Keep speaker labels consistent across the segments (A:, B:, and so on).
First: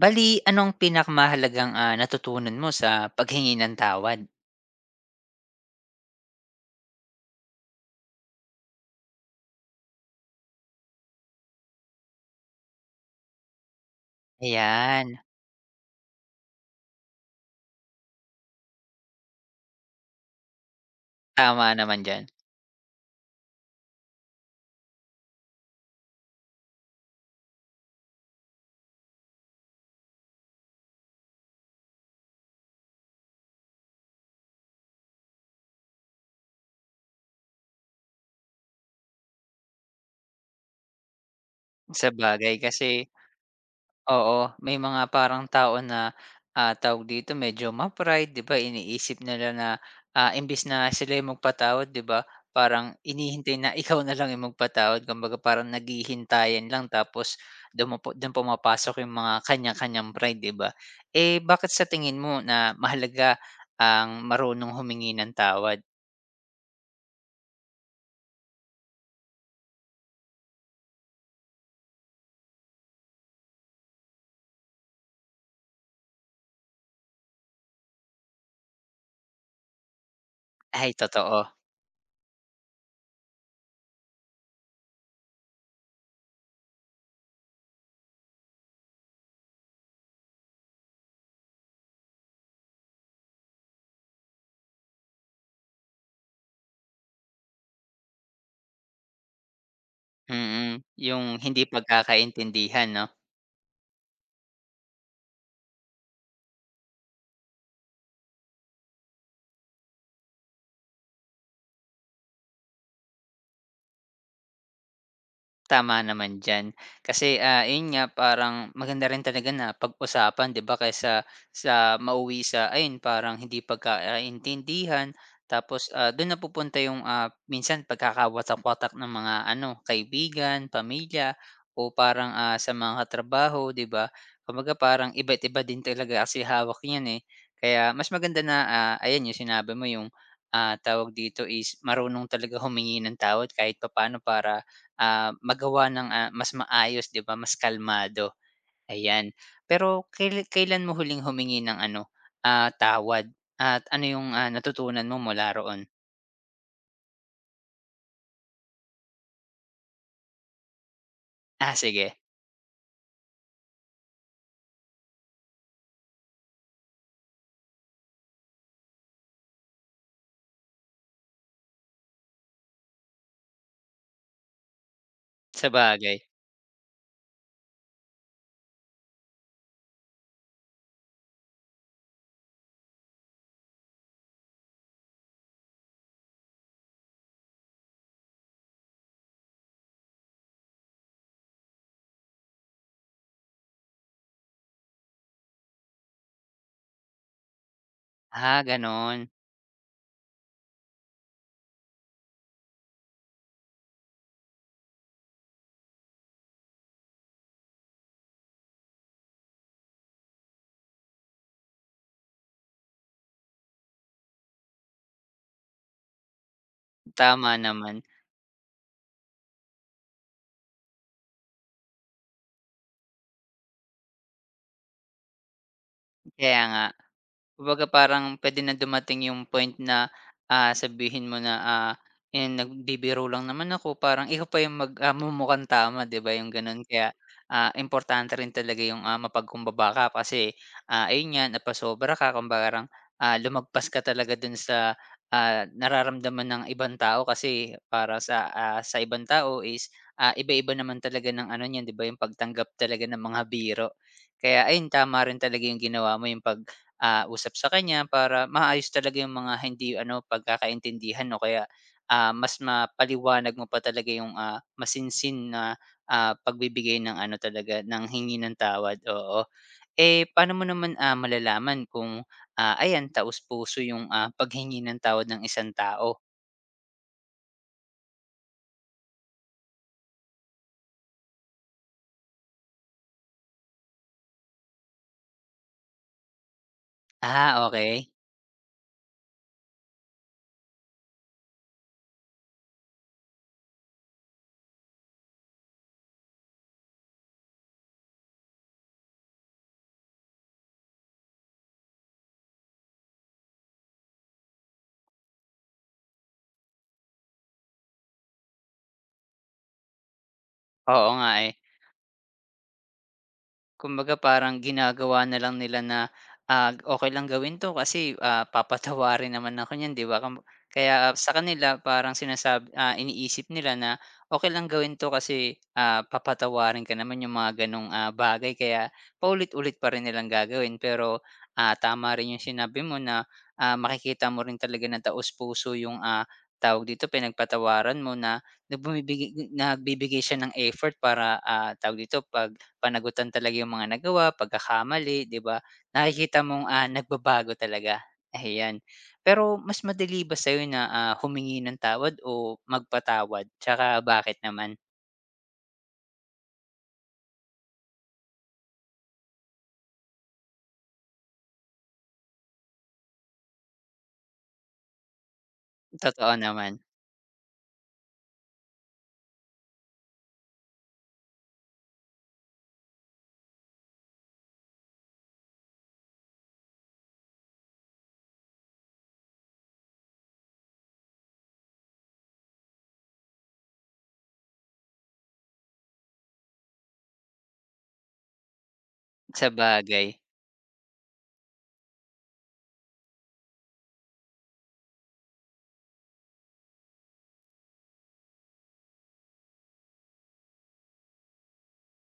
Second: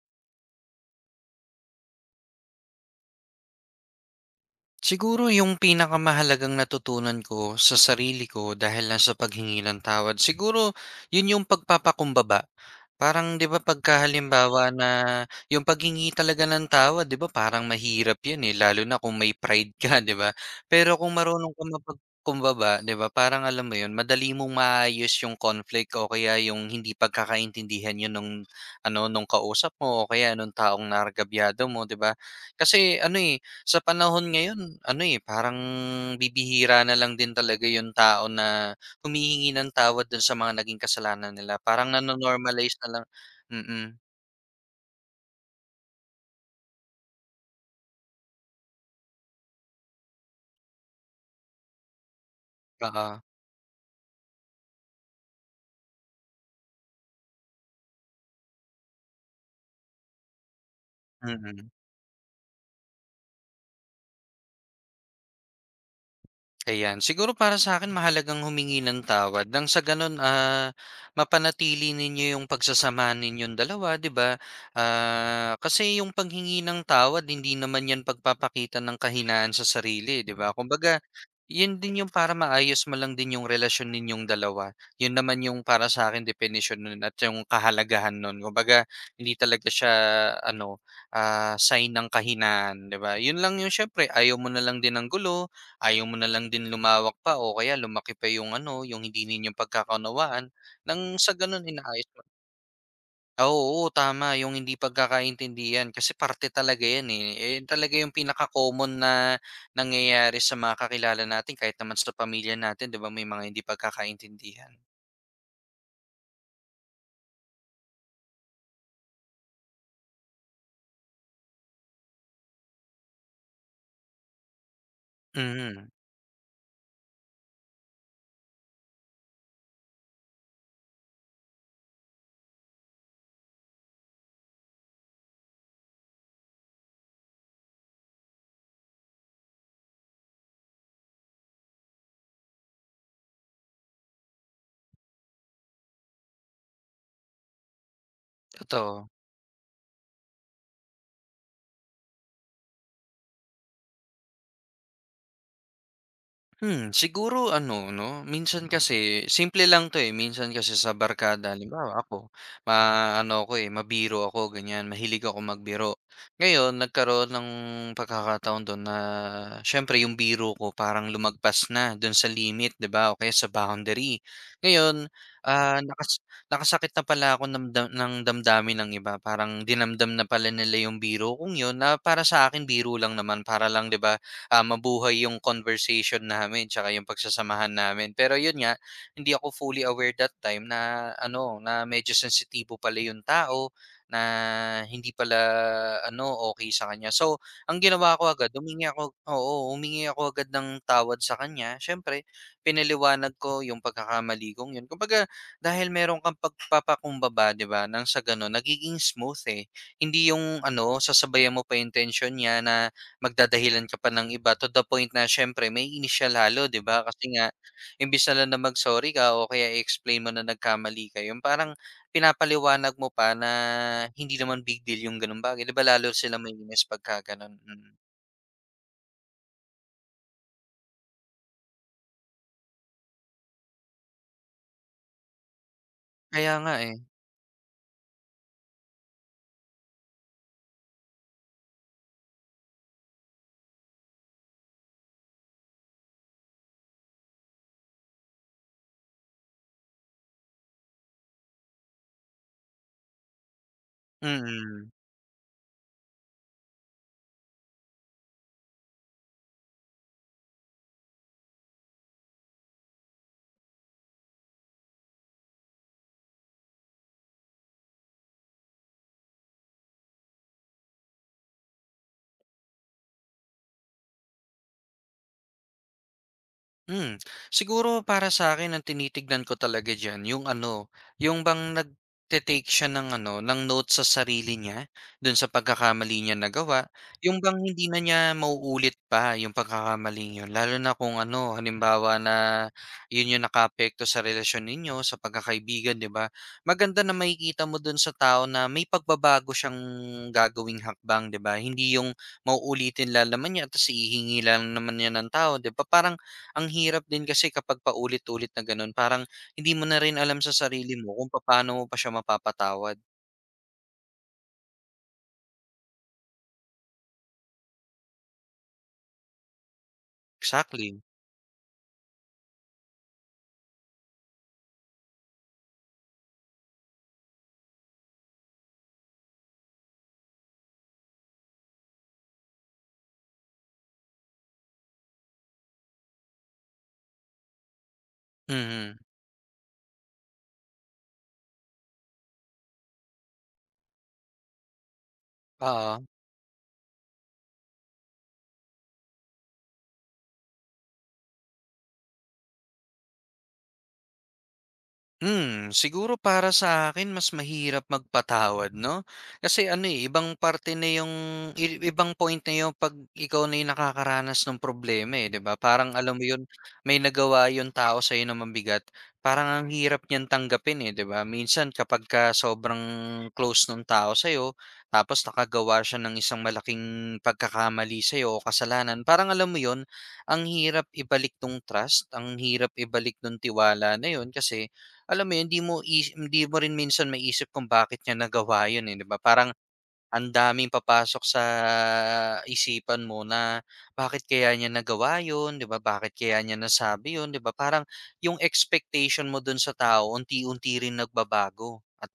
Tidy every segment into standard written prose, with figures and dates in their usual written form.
A: Bali anong pinakamahalagang, natutunan mo sa paghingi ng tawad?
B: Siguro yung pinakamahalagang natutunan ko sa sarili ko dahil lang sa paghingi ng tawad, siguro yun yung pagpapakumbaba. Parang 'di ba pagkahalimbawa na
A: Ayan,
B: yung paghingi talaga ng tawad, 'di ba parang mahirap yun, lalo na kung may pride ka 'di ba? Pero kung marunong kang
A: tama naman dyan.
B: mapagkumbaba, 'di ba parang alam mo yun, madali mong maayos yung conflict o kaya yung hindi pagkakaintindihan yun nung nung kausap mo o kaya nung taong naargabyado mo, 'di ba? Kasi ano, eh sa panahon ngayon parang bibihira na lang din talaga yung tao na humihingi ng tawad dun sa mga naging kasalanan nila. Parang
A: Sa
B: nano na
A: bagay kasi
B: lang. mm,
A: oo, may mga parang tao na, tawag dito, medyo ma-pride, 'di ba, iniisip nila na, imbes na sila yung magpatawad, 'di ba, parang
B: Oo,
A: inihintay na ikaw na lang yung magpatawad. Kumbaga parang naghihintayan lang tapos dun mo pumapasok yung mga kanya-kanyang pride, 'di ba? Eh, bakit
B: mm.
A: sa tingin mo na mahalaga ang marunong humingi ng tawad?
B: Ayan, siguro para sa akin mahalagang humingi ng tawad nang sa gano'n, mapanatili ninyo yung pagsasamahan ninyong dalawa, 'di ba? Kasi yung paghingi ng tawad hindi naman 'yan pagpapakita ng kahinaan sa sarili, 'di ba?
A: Ay,
B: Kumbaga,
A: totoo.
B: 'yun din yung para maayos mo lang din yung relasyon ninyong dalawa. 'Yun naman yung para sa akin definition nun at yung kahalagahan nun. Kumbaga, hindi talaga siya ano, sign ng kahinaan, 'di ba? 'Yun lang yung syempre ayaw mo na lang din ng gulo. Ayaw mo na lang din lumawak pa o kaya lumaki pa yung yung hindi ninyong pagkakaunawaan
A: Mm,
B: nang
A: yung
B: sa
A: hindi
B: gano'n inaayos mo.
A: pagkakaintindihan, 'no?
B: Oo, oo, tama yung hindi pagkakaintindihan kasi parte talaga yan, eh. Ayan talaga yung pinaka-common na nangyayari sa mga kakilala natin kahit naman sa pamilya natin, 'di ba may mga hindi pagkakaintindihan.
A: Tama naman diyan. Kasi, ayun nga parang maganda rin talaga na pag-usapan 'di ba kaysa sa mauwi sa ayun parang hindi pagkakaintindihan. Tapos,
B: Mm,
A: dun napupunta yung, minsan pagkakawatak-watak ng mga ano kaibigan, pamilya o parang, sa mga katrabaho 'di ba? Kumbaga parang iba't iba din talaga kasi hawak niyan, eh. Kaya mas maganda na, ayan yung sinabi mo yung, tawag dito is marunong talaga humingi ng tawad kahit papaano para magawa ng, mas maayos 'di ba, mas kalmado,
B: totoo.
A: ayan. Pero kailan mo huling humingi ng ano, tawad at ano yung, natutunan mo mula roon?
B: Hmm, siguro ano 'no, minsan kasi simple lang 'to, eh, minsan kasi sa barkada
A: Ah,
B: halimbawa
A: sige,
B: ako, ma ano ako, eh, mabiro ako ganyan, mahilig akong magbiro. Ngayon nagkaroon ng pagkakataon dun na siyempre yung biro ko parang lumagpas na dun sa limit, 'di ba o kaya sa boundary. Ngayon, ah,
A: sabagay.
B: nakas nakasakit na pala ako ng damdamin ng iba, parang dinamdam na pala nila yung biro kong yun na para sa akin biro lang naman para lang, 'di ba, mabuhay yung conversation namin tsaka yung pagsasamahan namin. Pero yun nga, hindi ako fully aware that time na na medyo sensitibo pala yung tao na hindi pala ano okay sa kanya. So, ang ginawa ko agad,
A: Ah,
B: humingi ako,
A: gano'n.
B: oo, humingi ako agad ng tawad sa kanya. Syempre, pinaliwanag ko yung pagkakamali kong yun. Kumbaga, dahil meron kang pagpapakumbaba, 'di ba? Nang sa ganun, nagiging smooth eh. Hindi yung sasabayan mo pa intention niya na magdadahilan ka pa ng iba to the point na siyempre may initial halo, 'di ba? Kasi nga
A: Tama naman,
B: imbes na lang na mag-sorry ka o kaya i-explain mo na nagkamali ka yung parang pinapaliwanag mo pa na hindi naman big deal yung gano'ng bagay, 'di ba lalo sila
A: kaya nga.
B: maiinis pagka gano'n?
A: Kumbaga
B: Mm.
A: parang pwede na dumating yung point na, sabihin mo na, "Ayan nagbibiro lang naman ako." Parang ikaw pa yung mumukhang tama 'di ba yung
B: Kaya nga
A: gano'n.
B: eh.
A: Kaya, importante rin talaga yung, mapagkumbaba ka kasi, ayun nga napasobra ka kumbaga parang, lumagpas ka talaga dun sa, nararamdaman ng ibang tao kasi para sa, sa ibang tao is, iba-iba naman talaga ng ano niyan 'di ba yung pagtanggap talaga ng mga biro. Kaya ayun
B: Mm.
A: tama rin talaga yung ginawa mo yung usap sa kanya para maayos talaga yung mga hindi ano, pagkakaintindihan o kaya, mas mapaliwanag mo pa talaga yung, masinsin na, pagbibigay ng ano talaga, ng hingi ng tawad, oo. Eh, paano mo naman, malalaman kung, ayan taos-puso yung, paghingi ng tawad ng isang tao?
B: Hmm, siguro para sa akin ang tinitignan ko talaga diyan yung yung bang nagte-take siya ng ng notes sa sarili niya dun sa pagkakamali niya nagawa, yung bang
A: Ah,
B: hindi na
A: okay.
B: niya mauulit pa yung pagkakamaling yun lalo na kung halimbawa na yun yung nakaapekto sa relasyon ninyo, sa pagkakaibigan, 'di ba? Maganda na makikita mo dun sa tao na may pagbabago siyang gagawing hakbang, 'di ba? Hindi yung mauulitin lang naman niya tapos hihingi lang naman niya ng tao, 'di ba? Parang ang hirap din kasi kapag paulit-ulit na gano'n parang hindi mo na rin alam sa sarili
A: Oo
B: mo
A: nga,
B: kung
A: eh.
B: paano mo pa siya mapapatawad.
A: Kumbaga parang ginagawa na lang nila na, okay lang gawin 'to kasi, papatawarin naman ako niyan 'di ba?
B: Exactly.
A: Kaya ah, sa kanila parang sinasabi ah, iniisip nila na okay lang gawin 'to kasi, papatawarin ka naman yung mga gano'ng, bagay kaya paulit-ulit pa rin nilang gagawin. Pero, tama rin yung sinabi mo na, makikita mo rin talaga na taos-puso yung, tawag dito, pinagpatawaran mo na na
B: Mhm,
A: nagbibigay siya ng effort para, tawag dito, 'pag panagutan talaga yung mga nagawa, pagkakamali, 'di ba?
B: oo.
A: Nakikita mong, nagbabago talaga, ayan. Pero mas madali ba sa'yo na, humingi ng tawad o magpatawad, 'tsaka bakit naman?
B: Hmm, siguro para sa akin mas mahirap magpatawad 'no? Kasi ano, eh, ibang parte na yung ibang point na yung 'pag ikaw na yung nakakaranas ng problema, eh, 'di ba? Parang alam mo
A: Totoo
B: yun,
A: naman,
B: may nagawa yung tao sa'yo na mabigat, parang ang hirap niyang tanggapin, eh, 'di ba? Minsan kapagka sobrang close nung tao sa'yo, tapos nakagawa siya ng isang malaking pagkakamali sa o kasalanan, parang alam mo yun, ang hirap ibalik nung trust, ang hirap ibalik nung tiwala na yun kasi alam mo yun, hindi mo rin minsan maisip kung bakit niya nagawa yun, eh, 'di ba?
A: sa
B: Parang
A: bagay.
B: ang daming papasok sa isipan mo na bakit kaya niya nagawa yun, 'di ba? Bakit kaya niya nasabi yun, 'di ba? Parang yung expectation mo dun sa tao unti-unti rin nagbabago at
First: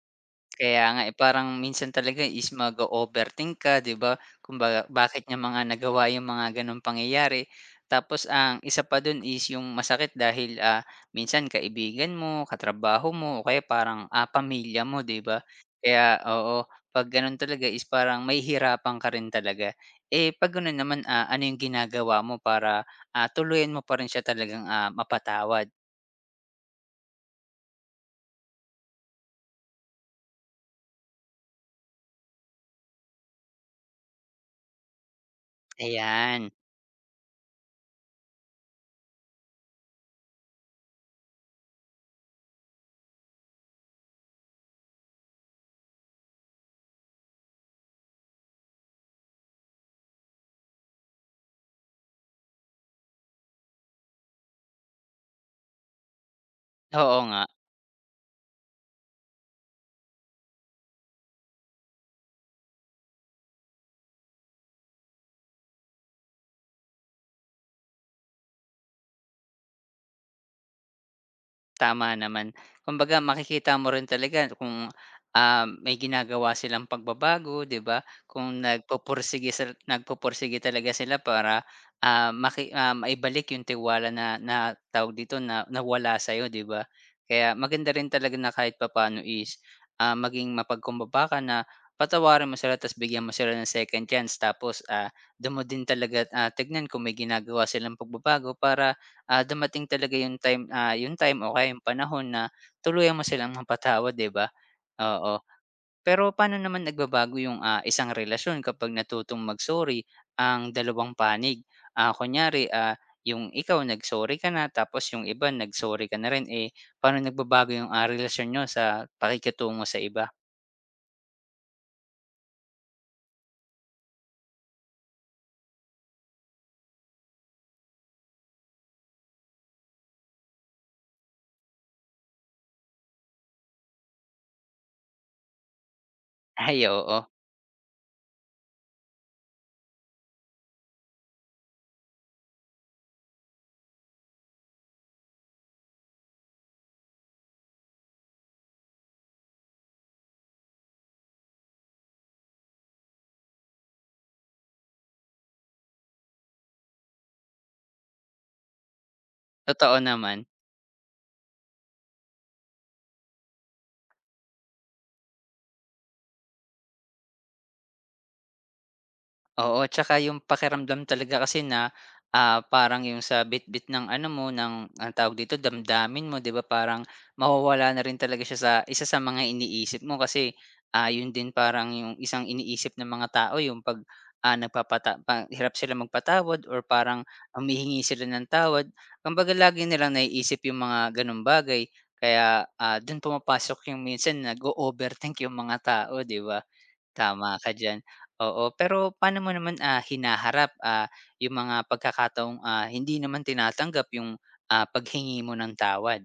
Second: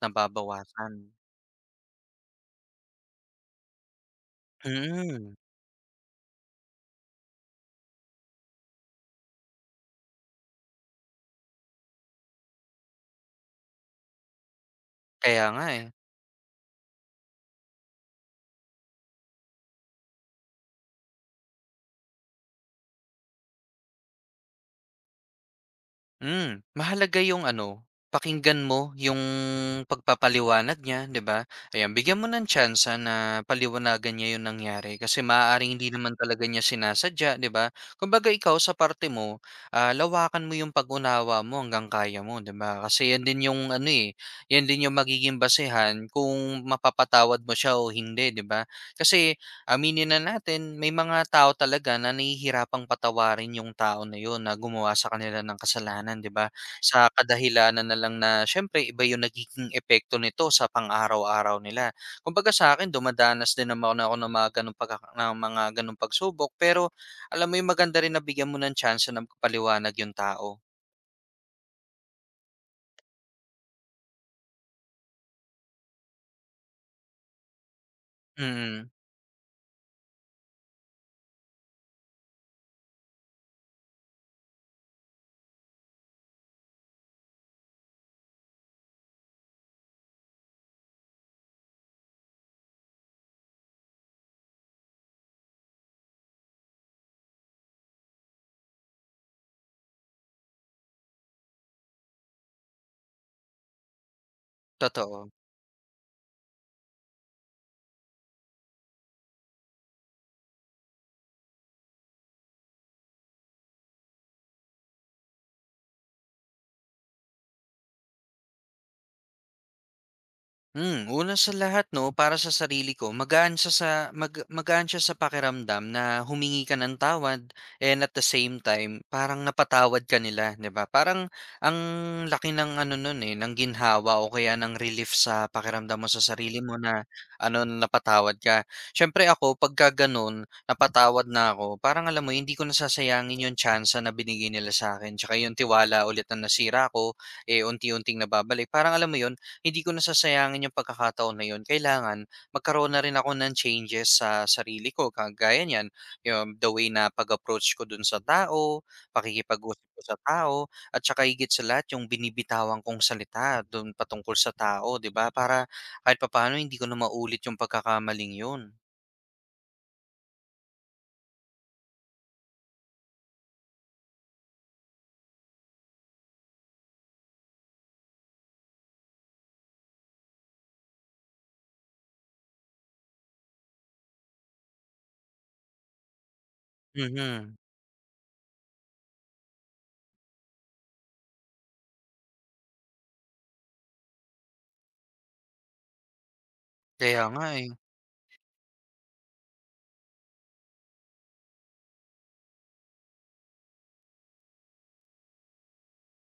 A: Kaya nga,
B: nababawasan.
A: eh, parang minsan talaga is mag overthink ka, 'di ba? Kung bakit
B: Mm,
A: niya mga nagawa yung mga gano'ng pangyayari? Tapos ang isa pa do'n is yung masakit dahil, minsan kaibigan mo, katrabaho mo o kaya parang, pamilya mo, 'di ba?
B: kaya nga, eh.
A: Kaya oo, 'pag gano'n talaga is parang mahihirapan ka rin talaga. Eh, 'pag gano'n naman, ano yung ginagawa mo para, tuluyan mo pa rin siya talagang, mapatawad?
B: Hmm, mahalaga yung pakinggan mo yung pagpapaliwanag niya, 'di ba? Ayan, bigyan mo ng tyansa na paliwanagan niya yung nangyari kasi maaaring hindi naman
A: Ayan,
B: talaga niya sinasadya, 'di ba? Kumbaga ikaw sa parte mo, lawakan mo yung pag-unawa mo hanggang kaya mo, 'di ba? Kasi yan din yung ano eh, yan din yung magiging basehan kung mapapatawad mo siya o hindi, 'di ba? Kasi aminin na natin, may mga tao talaga na nahihirapang patawarin yung tao na yun na gumawa sa kanila ng kasalanan, 'di ba? Sa
A: oo nga.
B: kadahilanan na lang na siyempre iba yung nagiging epekto nito sa pang-araw-araw nila. Kumbaga sa akin, dumadanas din naman ako ng mga ganong pagsubok, pero alam mo yung maganda rin na bigyan mo ng chance na magpaliwanag yung tao.
A: Tama naman. Kumbaga makikita mo rin talaga kung, may ginagawa silang pagbabago, 'di ba? Kung
B: Mm,
A: nagpupursige talaga sila para, maibalik yung tiwala na na tawag dito, na nawala sa'yo, 'di ba? Kaya maganda rin talaga na kahit papaano is, maging mapagkumbaba ka na patawarin mo sila ta's bigyan mo sila ng second chance tapos, dun mo din talaga, tignan kung may ginagawa silang pagbabago para dumating talaga yung time, o kaya yung panahon na tuluyan mo silang mapatawad, 'di ba?
B: totoo.
A: Oo. Pero paano naman nagbabago yung, isang relasyon kapag natutong mag-sorry ang dalawang panig? Ah, kunyari, yung ikaw nag-sorry ka na tapos yung iba nag-sorry ka na rin, eh, paano nagbabago yung, relasyon niyo sa pakikitungo sa iba?
B: Hmm, una sa lahat 'no, para sa sarili ko magaan siya sa pakiramdam na humingi ka ng tawad and at the same time parang napatawad ka nila, 'di ba? Parang ang laki ng ano nun, eh, ng ginhawa o kaya ng relief sa pakiramdam mo sa sarili mo
A: Ay,
B: na
A: oo,
B: napatawad ka. Siyempre ako pagka ganun, napatawad na ako, parang alam mo hindi ko nasasayangin yung chance na binigay nila sa akin. Tsaka yung tiwala ulit na nasira ko, eh, unti-unting nababalik. Parang alam mo yun, hindi ko nasasayangin yung pagkakataon na yun. Kailangan magkaroon na rin ako ng changes sa sarili ko. Kagaya niyan, yung the way na pag-approach ko dun sa tao, pakikipag-usap
A: totoo
B: ko sa
A: naman.
B: tao, at saka higit sa lahat yung binibitawan kong salita dun patungkol sa tao, di ba? Para kahit papaano hindi ko na maulit yung pagkakamaling yun.
A: Oo, tsaka yung pakiramdam talaga kasi na, parang yung sa bitbit ng ano mo, ng anong tawag dito, damdamin mo, 'di ba? Parang mawawala na rin talaga siya sa isa sa mga iniisip mo kasi, yun din parang yung isang iniisip ng mga tao yung 'pag, nagpapata pa hirap sila magpatawad or parang
B: Mhm.
A: humihingi sila ng tawad. Kumbaga lagi nilang naiisip yung mga gano'ng bagay kaya, dun pumapasok yung minsan nag-o-overthink yung mga tao, 'di ba?
B: Kaya nga
A: Tama
B: eh.
A: ka diyan, oo. Pero paano mo naman, hinaharap, yung mga pagkakataong, hindi naman tinatanggap yung, paghingi mo ng tawad?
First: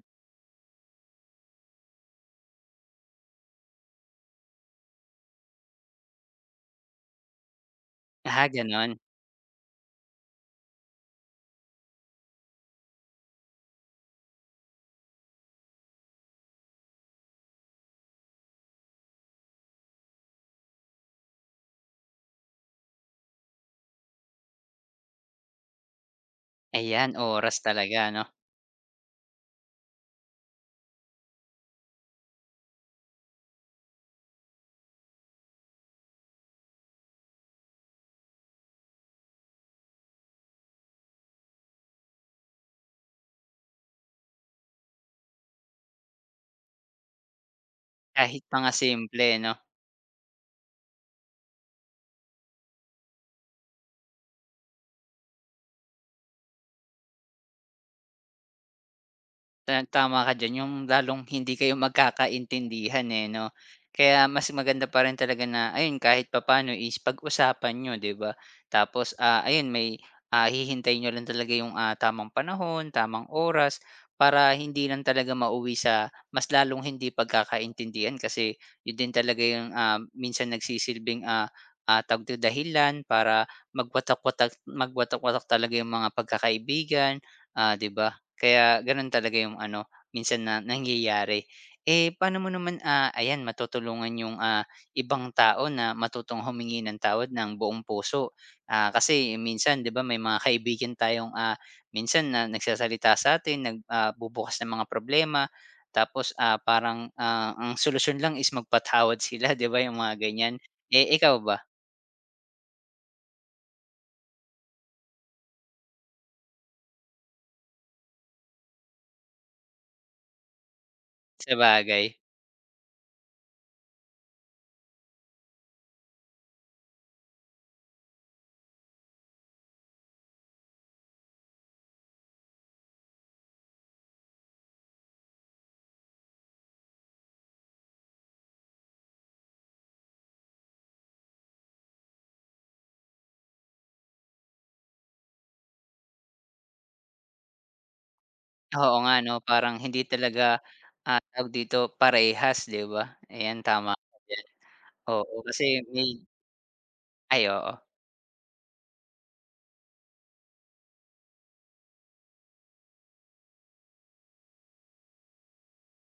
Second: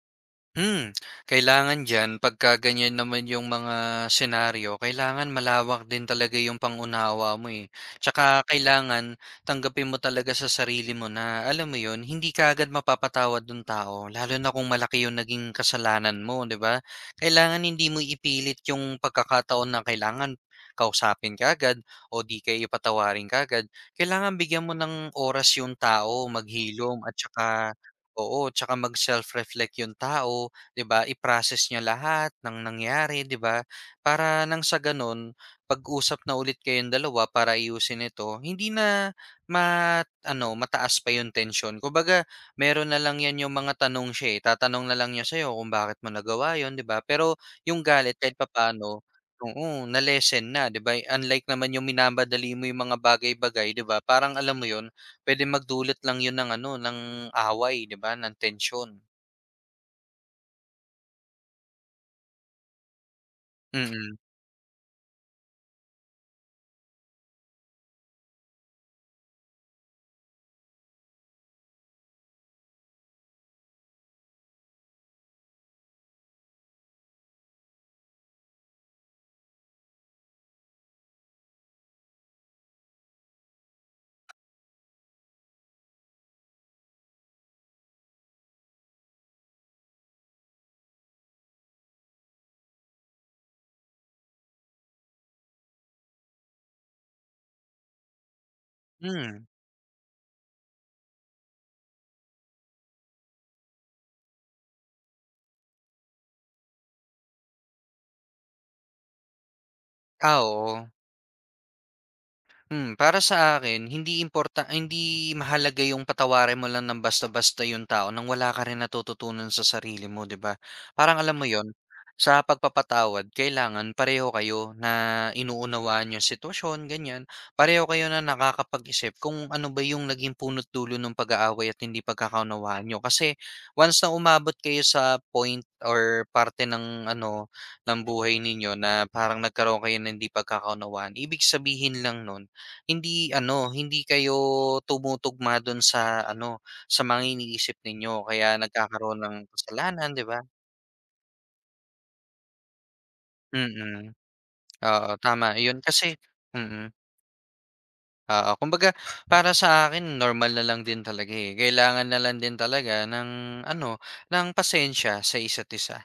B: Hmm, kailangan diyan pagka ganyan naman yung mga senaryo, kailangan malawak din talaga yung pang-unawa mo, eh. Tsaka
A: Ah, gano'n?
B: kailangan tanggapin mo talaga sa sarili mo na, alam mo yun, hindi ka kaagad mapapatawad ng tao, lalo na kung malaki yung naging kasalanan mo, 'di ba? Kailangan hindi mo ipilit yung pagkakataon na kailangan kausapin ka kaagad o 'di kaya patawarin kaagad. Kailangan bigyan mo ng oras yung tao maghilom
A: Ayan,
B: at
A: oras
B: tsaka
A: talaga 'no,
B: oo, tsaka mag self-reflect yung tao, 'di ba? I-process niya lahat ng nangyari, 'di ba? Para nang sa ganun, pag-usap na ulit kayong dalawa para ayusin ito, hindi na mataas pa yung tension. Kumbaga, meron na lang yan yung mga tanong siya, eh. Tatanong na lang niya sa'yo kung bakit mo nagawa yon, 'di ba? Pero yung galit kahit
A: kahit mga
B: papaano,
A: simple 'no?
B: oo, na lesson na, 'di ba? Unlike naman yung minamadali mo yung mga bagay-bagay, 'di ba? Parang alam mo yon. Puwedeng magdulot lang 'yun ng ng away 'di ba, ng tensyon.
A: Tama ka diyan, yung lalong hindi kayo magkakaintindihan, eh, 'no?
B: Mm,
A: Kaya mas maganda pa rin talaga na ayun kahit papaano is pag-usapan niyo, 'di ba? Tapos, ayun may, hihintay niyo lang talaga yung, tamang panahon, tamang oras para hindi lang talaga mauwi sa mas lalong hindi pagkakaintindihan kasi yun din talaga yung, minsan nagsisilbing, tawag dito, dahilan para magwatak-watak talaga yung mga pagkakaibigan, 'di ba? Kaya gano'n talaga yung ano, minsan na nangyayari. Eh, paano mo naman, ayan matutulungan yung, ibang tao na matutong humingi ng tawad ng buong puso? Ah, kasi
B: hmm.
A: minsan 'di ba may mga kaibigan tayong, minsan na nagsasalita sa bubukas ng mga problema tapos, parang, ang solusyon lang is magpatawad sila 'di ba yung mga
B: Ah,
A: ganyan.
B: oo.
A: Eh, ikaw ba?
B: Hmm, para sa akin hindi mahalaga yung patawarin mo lang ng basta-basta yung tao nang wala ka rin natututunan sa sarili mo, 'di ba? Parang alam mo
A: Sa
B: yon
A: bagay.
B: sa pagpapatawad kailangan pareho kayo na inuunawaan yung sitwasyon, ganyan. Pareho kayo na nakakapag-isip kung ano ba yung naging punot dulo ng pag-aaway at hindi pagkakaunawaan niyo. Kasi once na umabot kayo sa point or parte ng ng buhay ninyo na parang nagkaroon kayo ng hindi pagkakaunawaan, ibig sabihin lang nun hindi kayo tumutugma dun sa sa mga iniisip ninyo kaya
A: Oo nga
B: nagkakaroon
A: 'no,
B: ng
A: parang hindi
B: kasalanan, 'di ba?
A: talaga, tawag dito, parehas, 'di ba? Ayan, tama
B: Mm,
A: ka diyan.
B: oo
A: Oo,
B: tama
A: kasi
B: yun
A: may
B: kasi mm,
A: ay, oo.
B: oo. Kumbaga para sa akin normal na lang din talaga, eh, kailangan na lang din talaga ng ano, ng pasensya sa isa't isa.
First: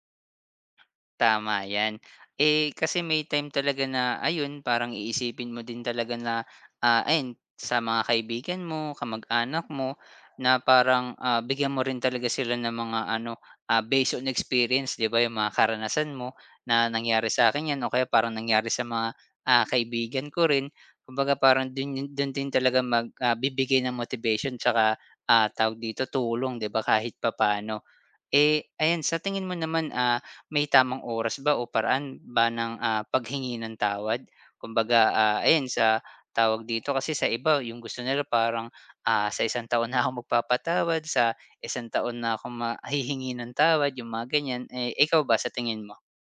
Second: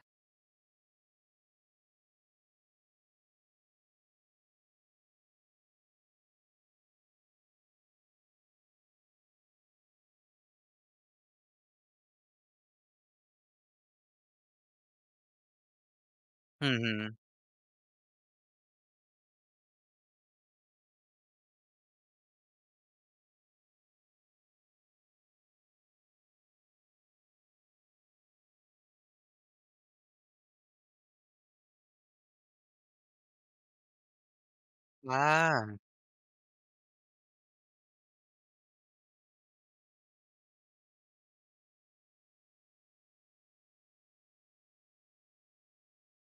A: Tama 'yan. Eh, kasi may time talaga na ayun, parang iisipin mo din talaga na, ayun sa mga kaibigan mo, kamag-anak mo na parang, bigyan mo rin talaga sila ng mga ano, based on experience 'di ba, yung mga karanasan mo na
B: Mhm.
A: nangyari sa'kin 'yan o kaya parang nangyari sa mga, kaibigan ko rin. Kumbaga parang dun dun din talaga bibigay ng motivation 'tsaka, tawag dito, tulong 'di ba, kahit papaano. Eh, ayan sa tingin mo naman, may tamang oras ba o paraan ba ng, paghingi ng tawad? Kumbaga, ayan
B: Ah.
A: sa tawag dito kasi sa iba yung gusto nila parang, sa isang taon na ako magpapatawad, sa isang taon na ako ma ng tawad, yung mga ganyan. Eh, ikaw ba sa tingin mo?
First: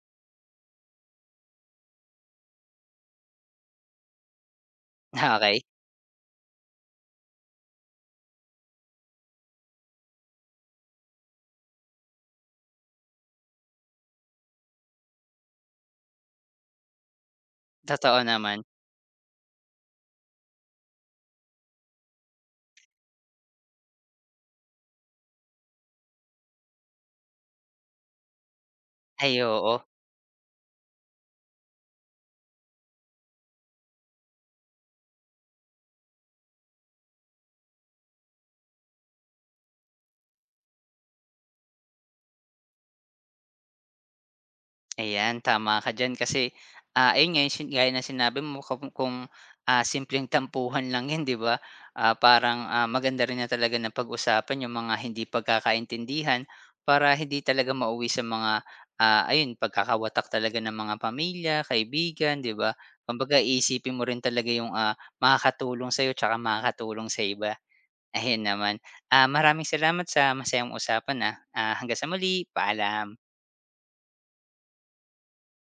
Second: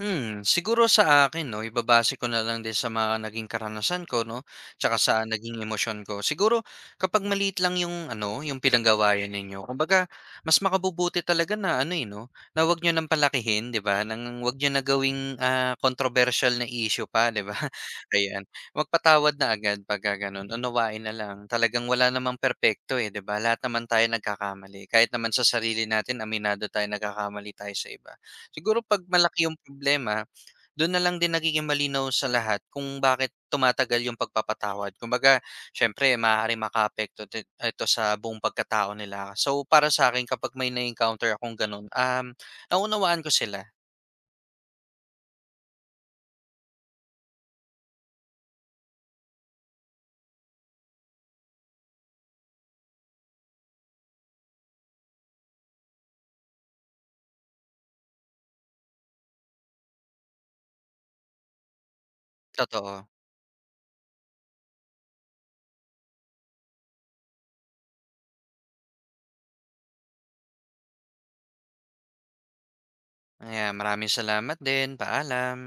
B: Hmm, siguro sa akin 'no, ibabase ko na lang din sa mga naging karanasan ko 'no, tsaka sa
A: Ah,
B: naging
A: okey,
B: emosyon ko. Siguro kapag maliit lang yung yung pinanggawayan ninyo, kumbaga mas makabubuti talaga na ano, eh, 'no, na huwag niyo nang palakihin, 'di ba? Nang huwag niyo na gawing, controversial na issue pa, 'di ba?
A: totoo
B: Ayan,
A: naman.
B: magpatawad na agad pagka gano'n, unawain na lang. Talagang wala namang perfecto, eh, 'di ba? Lahat naman tayo nagkakamali, kahit naman sa sarili natin aminado tayo nagkakamali tayo sa iba. Siguro 'pag
A: Ay,
B: malaki yung
A: oo.
B: problema, dun na lang din nagiging malinaw sa lahat kung bakit tumatagal yung pagpapatawad. Kumbaga, siyempre maaaring makaapekto din ito sa buong pagkatao nila. So, para sa akin kapag may na-encounter akong gano'n, naunawaan ko sila,
A: Ayan, tama ka diyan kasi, ayun nga yung gaya ng sinabi mo kung, simpleng tampuhan lang 'yan 'di ba? Ah, parang, maganda rin na talaga na pag-usapan yung mga hindi pagkakaintindihan para hindi talaga mauwi sa mga, ayun pagkakawatak talaga ng mga pamilya, kaibigan 'di ba?
B: totoo.
A: Kumbaga iisipin mo rin talaga yung, makakatulong sa'yo tsaka makakatulong sa iba. Ayun naman, maraming salamat sa masayang usapan, ah. Ah, hanggang sa muli, paalam.
B: Ayan, maraming salamat din, paalam.